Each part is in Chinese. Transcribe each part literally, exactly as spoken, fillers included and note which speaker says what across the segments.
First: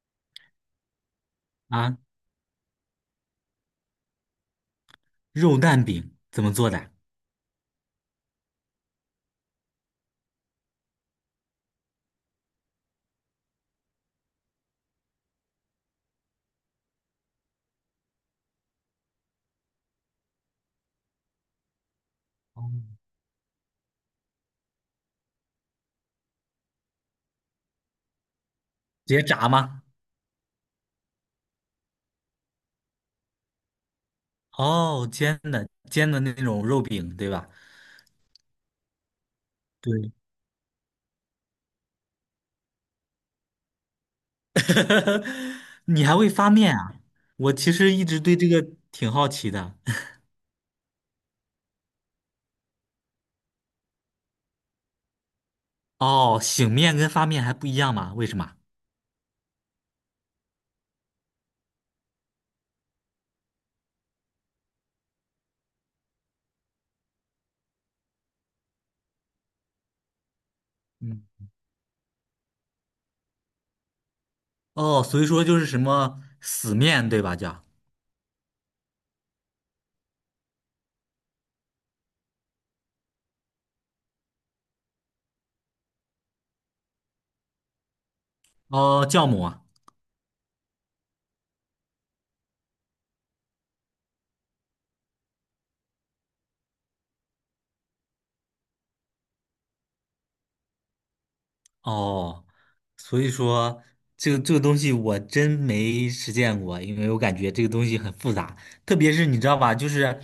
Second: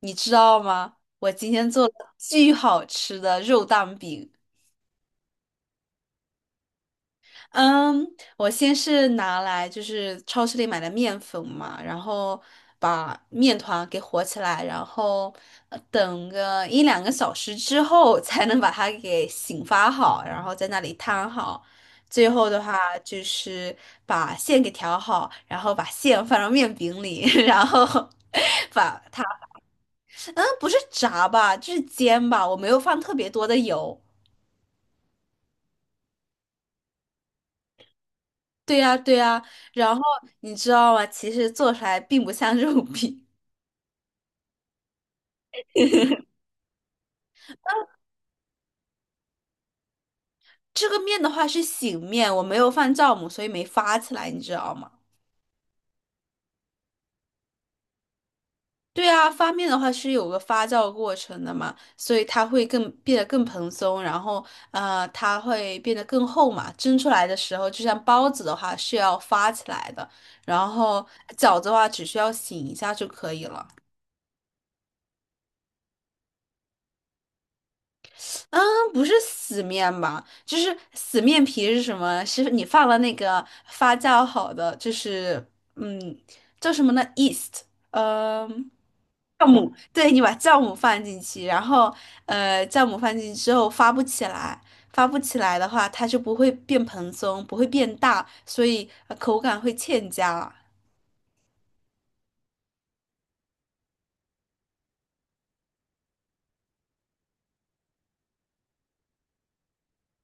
Speaker 1: 你知道吗？我今天做
Speaker 2: 啊，
Speaker 1: 了巨好吃的肉蛋饼。
Speaker 2: 肉蛋饼怎么做的？
Speaker 1: 嗯，我先是拿来就是超市里买的面粉嘛，然后把面团给和起来，然后呃等个一两个小时之后才能把它给醒发好，然后在那里摊好。最后的
Speaker 2: 哦，
Speaker 1: 话就是把馅给调好，然后把馅放到面饼里，然后 把
Speaker 2: 直接
Speaker 1: 它。
Speaker 2: 炸吗？
Speaker 1: 嗯，不是炸吧，就是煎吧，我没有放特别多的油。
Speaker 2: 哦，煎的煎的那种肉饼，对吧？
Speaker 1: 对呀，对呀，然后
Speaker 2: 对，
Speaker 1: 你知道吗？其实做出来并不像 肉饼。
Speaker 2: 你还会发面啊？我其实一直对这个挺好奇的。
Speaker 1: 这个面的话是醒面，我没有放酵母，所以没发起来，你知道吗？
Speaker 2: 哦，醒面跟发面还不一样吗？为什么？
Speaker 1: 对啊，发面的话是有个发酵过程的嘛，所以它会更变得更蓬松，然后呃，它会变得更厚嘛。蒸出来的时候，就像包子的话是要发起来的，然后
Speaker 2: 嗯，
Speaker 1: 饺子的话只需要醒一下就可以了。
Speaker 2: 哦，所以说就是什么死面，对吧？叫
Speaker 1: 嗯，不是死面吧？就是死面皮是什么？是你放了那个发酵好的，就是嗯，叫什么呢 e a s t 嗯，
Speaker 2: 哦酵母。
Speaker 1: 对，你把酵母放进去，然后呃，酵母放进去之后发不起来，发不起来的话，它就不会变蓬松，不会变大，所以呃口感会欠佳。
Speaker 2: 哦，所以说这个这个东西我真没实践过，因为我感觉这个东西很复杂，特别是你知道吧，就是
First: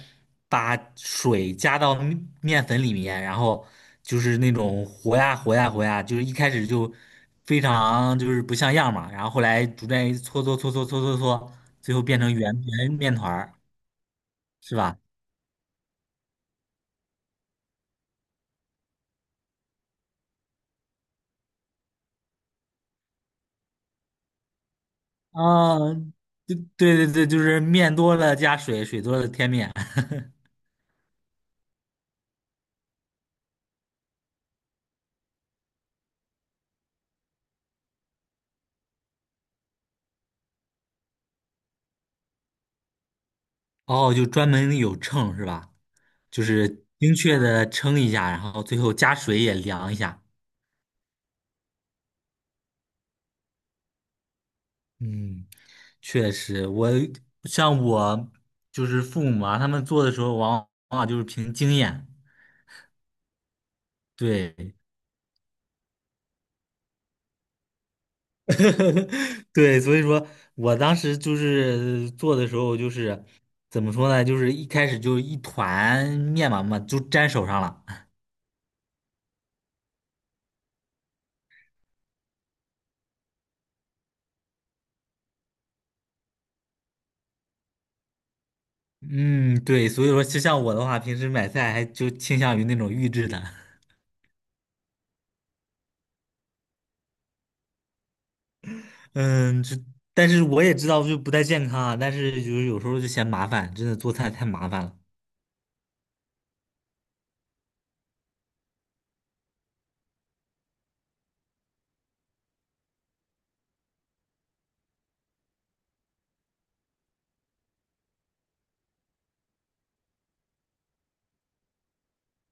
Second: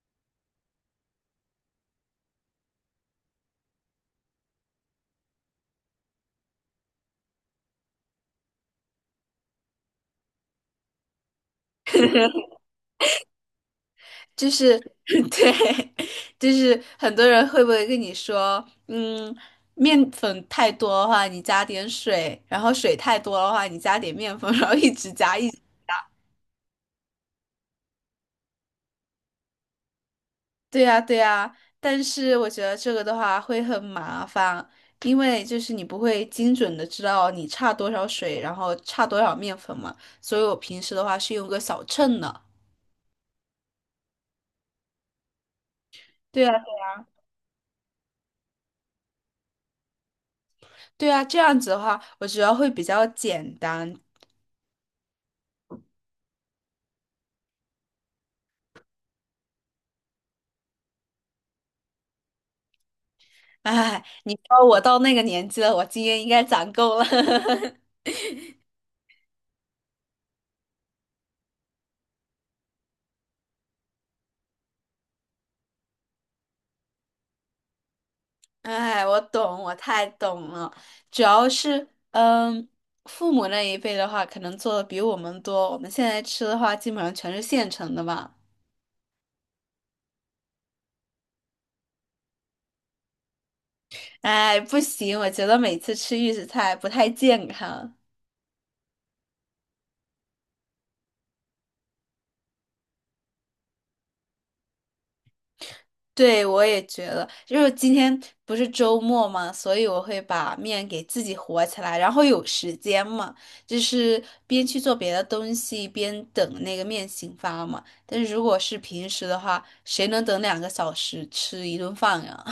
Speaker 2: 把水加到面面粉里面，然后就是那种和呀和呀和呀，就是一开始就非常就是不像样嘛，然后后来逐渐搓搓搓搓搓搓搓，最后变成圆圆面团儿，
Speaker 1: 就
Speaker 2: 是
Speaker 1: 是
Speaker 2: 吧？
Speaker 1: 对，就是很多人会不会跟你说，嗯，面粉太多的话，你加点水；然后水太多的话，你加点面粉，然后一直加一直
Speaker 2: 啊，对对对对，就是面多了加水，水多了添面，
Speaker 1: 对呀，对呀。但是我觉得这个的话会很麻烦，因为就是你不会精准的知道你差多少水，然后差多少面粉嘛。所以我平时的话是用个小秤的。
Speaker 2: 哦，就专门有秤是吧？就
Speaker 1: 对啊，
Speaker 2: 是精确的称一下，然后最后加水也量一下。
Speaker 1: 对啊，这样子的话，我觉得会比较简单。
Speaker 2: 嗯，确实，我像我就是父母啊，他们做的时候往往往就是凭经验，
Speaker 1: 哎，你说
Speaker 2: 对，
Speaker 1: 我到那个年纪了，我经验应该攒够了。
Speaker 2: 对，所以说我当时就是做的时候就是怎么说呢，就是一开始就一团面嘛嘛就粘手上了。
Speaker 1: 哎，我懂，我太懂了。主要是，嗯，父母那一辈的话，可能做的比我们多。我们现在吃的话，基本上全是现成的嘛。
Speaker 2: 嗯，对，所以说就像我的话，平时买菜还就倾向于那种预制的。
Speaker 1: 哎，不行，我觉得每次吃预制菜不太健康。
Speaker 2: 嗯，这但是我也知道就不太健康啊，但是就是有时候就嫌麻烦，真的做菜太麻烦了。
Speaker 1: 对，我也觉得，就是今天不是周末嘛，所以我会把面给自己和起来，然后有时间嘛，就是边去做别的东西，边等那个面醒发嘛。但是如果是平时的话，谁能等两个小时吃一顿饭呀？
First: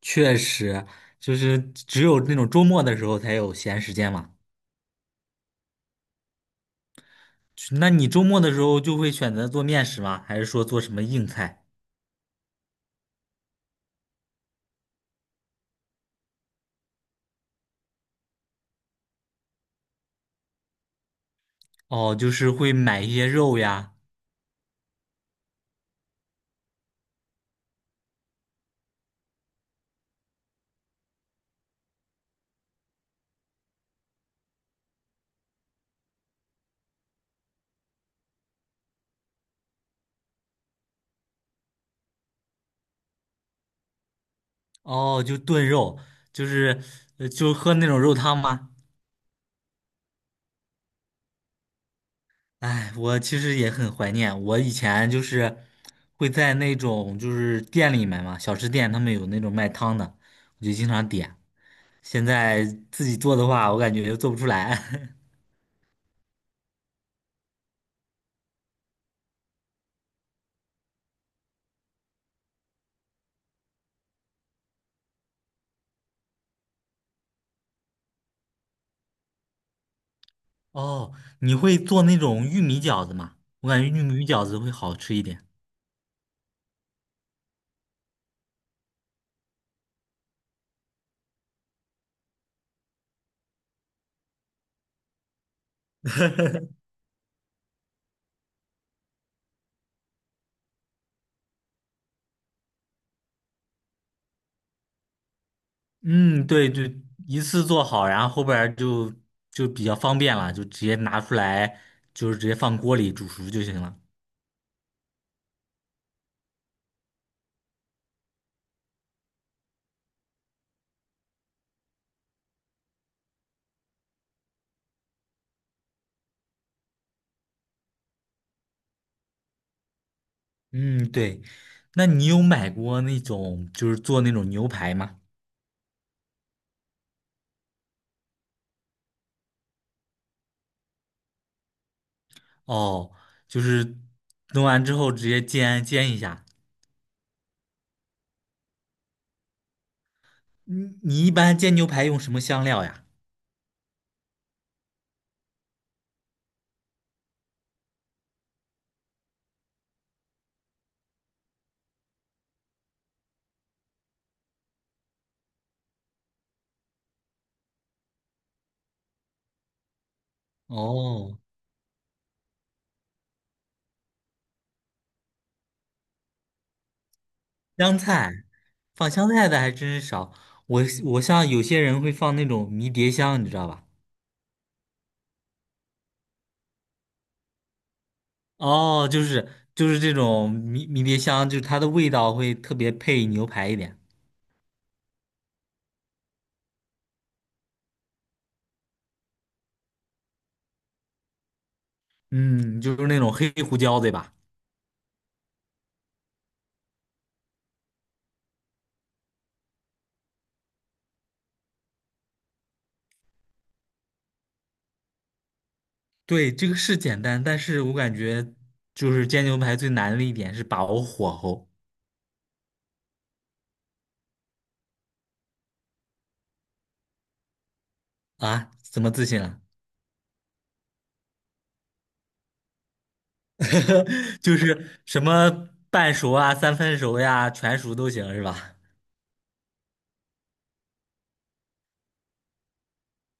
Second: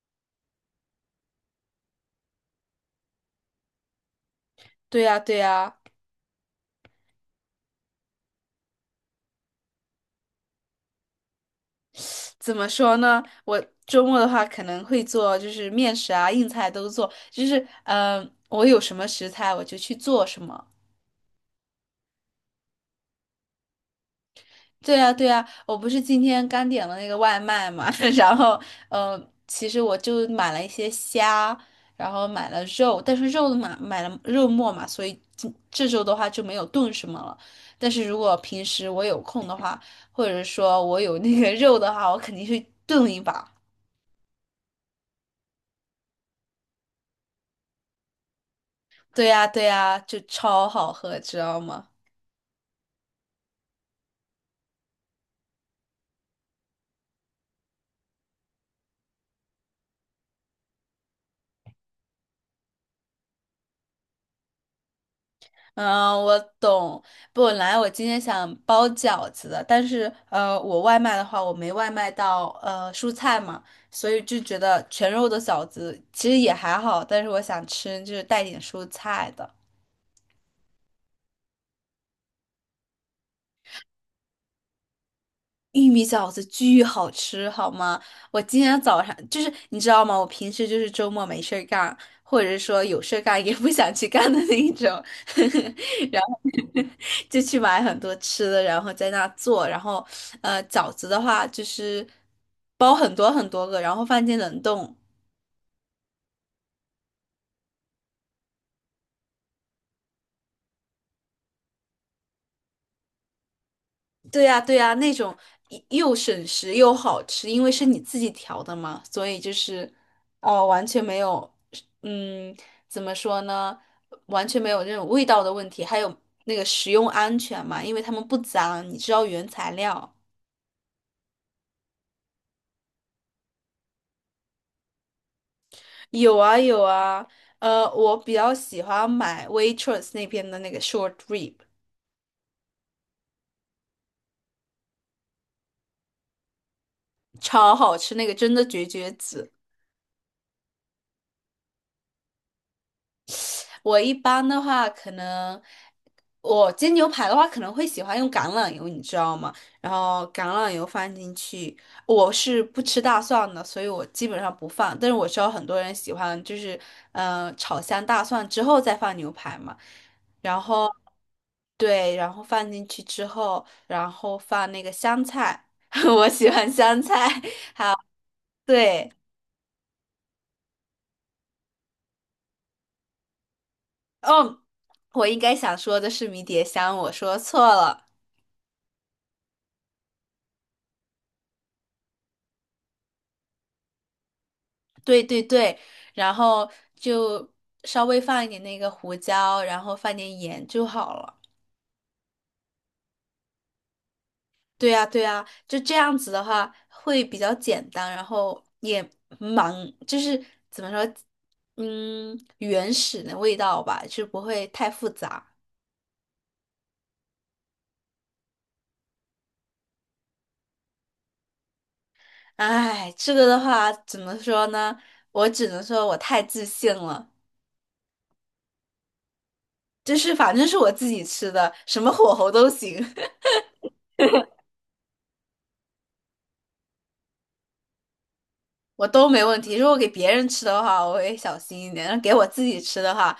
Speaker 2: 确实，就是只有那种周末的时候才有闲时间嘛。
Speaker 1: 对呀，对呀，
Speaker 2: 那你周末的时候就会选择做面食吗？还是说做什么硬菜？
Speaker 1: 怎么说呢？我周末的话可能会做，就是面食啊、硬菜都做，就是嗯、呃我有什么食材我就去做什么。
Speaker 2: 哦，就是会买一些肉呀，
Speaker 1: 对呀，对呀，我不是今天刚点了那个外卖嘛，然后，嗯、其实我就买了一些虾，然后买了肉，但是肉的嘛，买了肉末嘛，所以这这周的话就没有炖什么了。但是如果平时我有空的话，或者说我有那个肉的话，我肯定去炖一把。
Speaker 2: 哦，就炖肉，就是呃就喝那种肉汤吗？
Speaker 1: 对呀，对呀，就超好喝，知道吗？
Speaker 2: 哎，我其实也很怀念。我以前就是会在那种就是店里面嘛，小吃店他们有那种卖汤的，我就经常点。现在自己做的话，我感觉做不出来。
Speaker 1: 嗯，我懂。本来我今天想包饺子的，但是呃，我外卖的话，我没外卖到呃蔬菜嘛，所以就觉得全肉的饺子其实也还好，但是我想吃就是带点蔬菜的。
Speaker 2: 哦，你会做那种玉米饺子吗？我感觉玉米饺子会好吃一点。
Speaker 1: 玉米饺子巨好吃，好吗？我今天早上就是你知道吗？我平时就是周末没事儿干，或者是说有事儿干也不想去干的那一种。就去买很多吃的，然后在那做。然后，呃，饺子的话就是包很多很多个，然后放进冷冻。
Speaker 2: 嗯，对，就一次做好，然后后边儿就就比较方便了，就直接拿出来，就是直接放锅里煮熟就行了。
Speaker 1: 对呀，对呀，那种一又省时又好吃，因为是你自己调的嘛，所以就是，哦，完全没有，嗯，怎么说呢？完全没有那种味道的问题，还有那个食用安全嘛，因为他们不脏，你知道原材料。
Speaker 2: 嗯，对。那你有买过那种就是做那种牛排吗？
Speaker 1: 有啊有啊，呃，我比较喜欢买 Waitrose 那边的那个 short rib。
Speaker 2: 哦，就是弄完之后直接煎煎一下。
Speaker 1: 超好吃，那个真的绝绝子。
Speaker 2: 你你一般煎牛排用什么香料呀？
Speaker 1: 我一般的话，可能我煎牛排的话，可能会喜欢用橄榄油，你知道吗？然后橄榄油放进去，我是不吃大蒜的，所以我基本上不放。但是我知道很多人喜欢，就是嗯，炒香大蒜之后再放牛排嘛。然后
Speaker 2: 哦，
Speaker 1: 对，然后放进去之后，然后放那个香菜，我喜欢香菜，
Speaker 2: 香菜，放
Speaker 1: 对。
Speaker 2: 香菜的还真是少。我我像有些人会放那种迷迭香，你知道吧？
Speaker 1: 哦，我应该想说的是迷迭香，我说错了。
Speaker 2: 哦，就是就是这种迷迷迭香，就是它的味道会特别配牛排一点。
Speaker 1: 对对对，然后就稍微放一点那个胡椒，然后放点盐就好了。
Speaker 2: 嗯，就是那种黑胡椒，对吧？
Speaker 1: 对呀对呀，就这样子的话会比较简单，然后也蛮就是怎么说，嗯，原始的味道吧，就不会太复杂。
Speaker 2: 对，这个是简单，但是我感觉就是煎牛排最难的一点是把握火候
Speaker 1: 哎，这个的话怎么说呢？我只能说我太自信了，
Speaker 2: 啊，怎么自信了？
Speaker 1: 就是反正是我自己吃的，什么火候都行。
Speaker 2: 就是什么半熟啊、三分熟呀、全熟都行是吧？
Speaker 1: 我都没问题。如果给别人吃的话，我会小心一点；但给我自己吃的话，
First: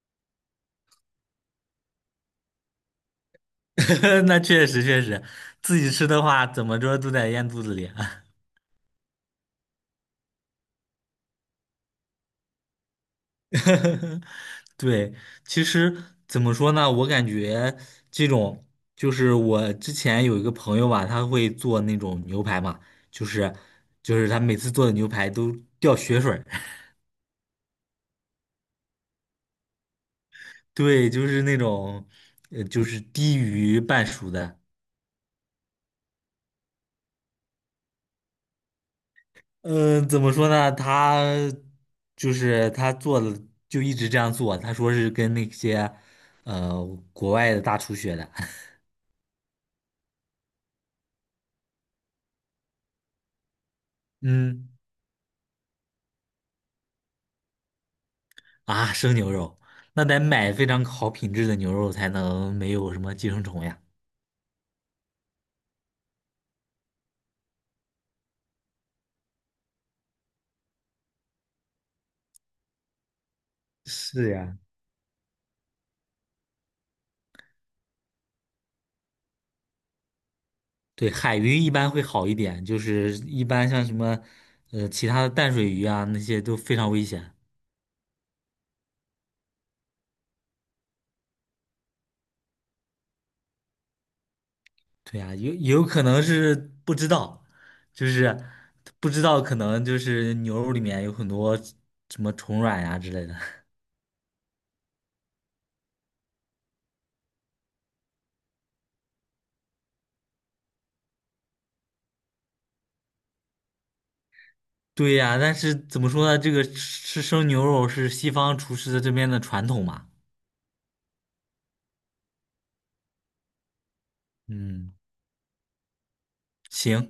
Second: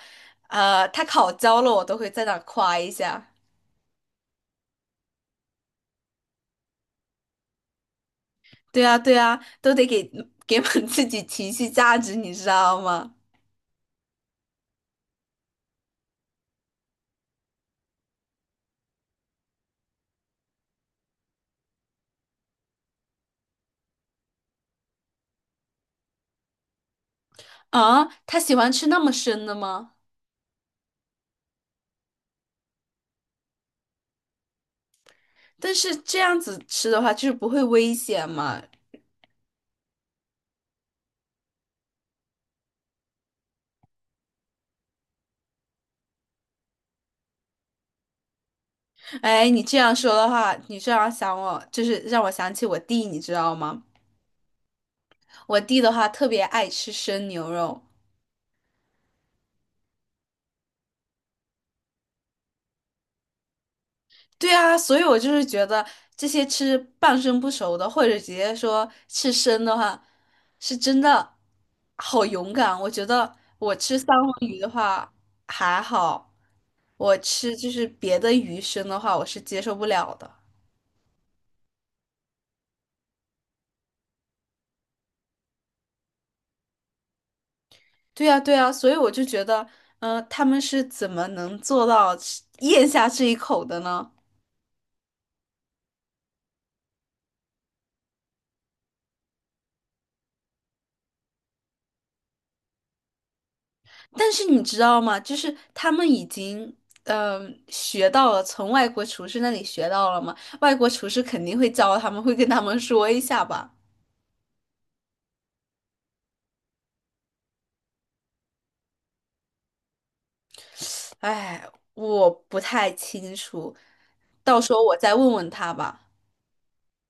Speaker 1: 呃，它烤焦了，我都会在那儿夸一下。
Speaker 2: 那确实确实，自己吃的话怎么着都得咽肚子里啊。
Speaker 1: 对啊，对啊，都得给给我 们自己情绪价值，你知道吗？
Speaker 2: 对，其实怎么说呢，我感觉这种就是我之前有一个朋友吧，他会做那种牛排嘛，就是就是他每次做的牛排都掉血水儿。
Speaker 1: 啊，他喜欢吃那么生的吗？
Speaker 2: 对，就是那种，呃，就是低于半熟的。
Speaker 1: 但是这样子吃的话，就是不会危险嘛。
Speaker 2: 嗯，怎么说呢？他就是他做的就一直这样做。他说是跟那些呃国外的大厨学的。
Speaker 1: 哎，你这样说的话，你这样想我，就是让我想起我弟，你知道吗？
Speaker 2: 嗯，
Speaker 1: 我弟的话特别爱吃生牛肉，
Speaker 2: 啊，生牛肉，那得买非常好品质的牛肉才能没有什么寄生虫呀。
Speaker 1: 对啊，所以我就是觉得这些吃半生不熟的，或者直接说吃生的话，是真的好勇敢。我觉得我吃三文
Speaker 2: 是呀。
Speaker 1: 鱼的话还好，我吃就是别的鱼生的话，我是接受不了的。
Speaker 2: 对，海鱼一般会好一点，就是一般像什么，呃，其他的淡水鱼啊那些都非常危险。
Speaker 1: 对呀，对呀，所以我就觉得，嗯、他们是怎么能做到吃咽下这一口的呢？
Speaker 2: 对呀，有有可能是不知道，就是不知道，可能就是牛肉里面有很多什么虫卵呀之类的。
Speaker 1: 但是你知道吗？就是他们已经嗯、呃学到了，从外国厨师那里学到了嘛。外国厨师肯定会教他们，会跟他们说一下吧。
Speaker 2: 对呀，但是怎么说呢？这个吃吃生牛肉是西方厨师的这边的传统嘛。
Speaker 1: 哎，我不太清楚，到时候
Speaker 2: 嗯，
Speaker 1: 我再问问他吧。
Speaker 2: 行，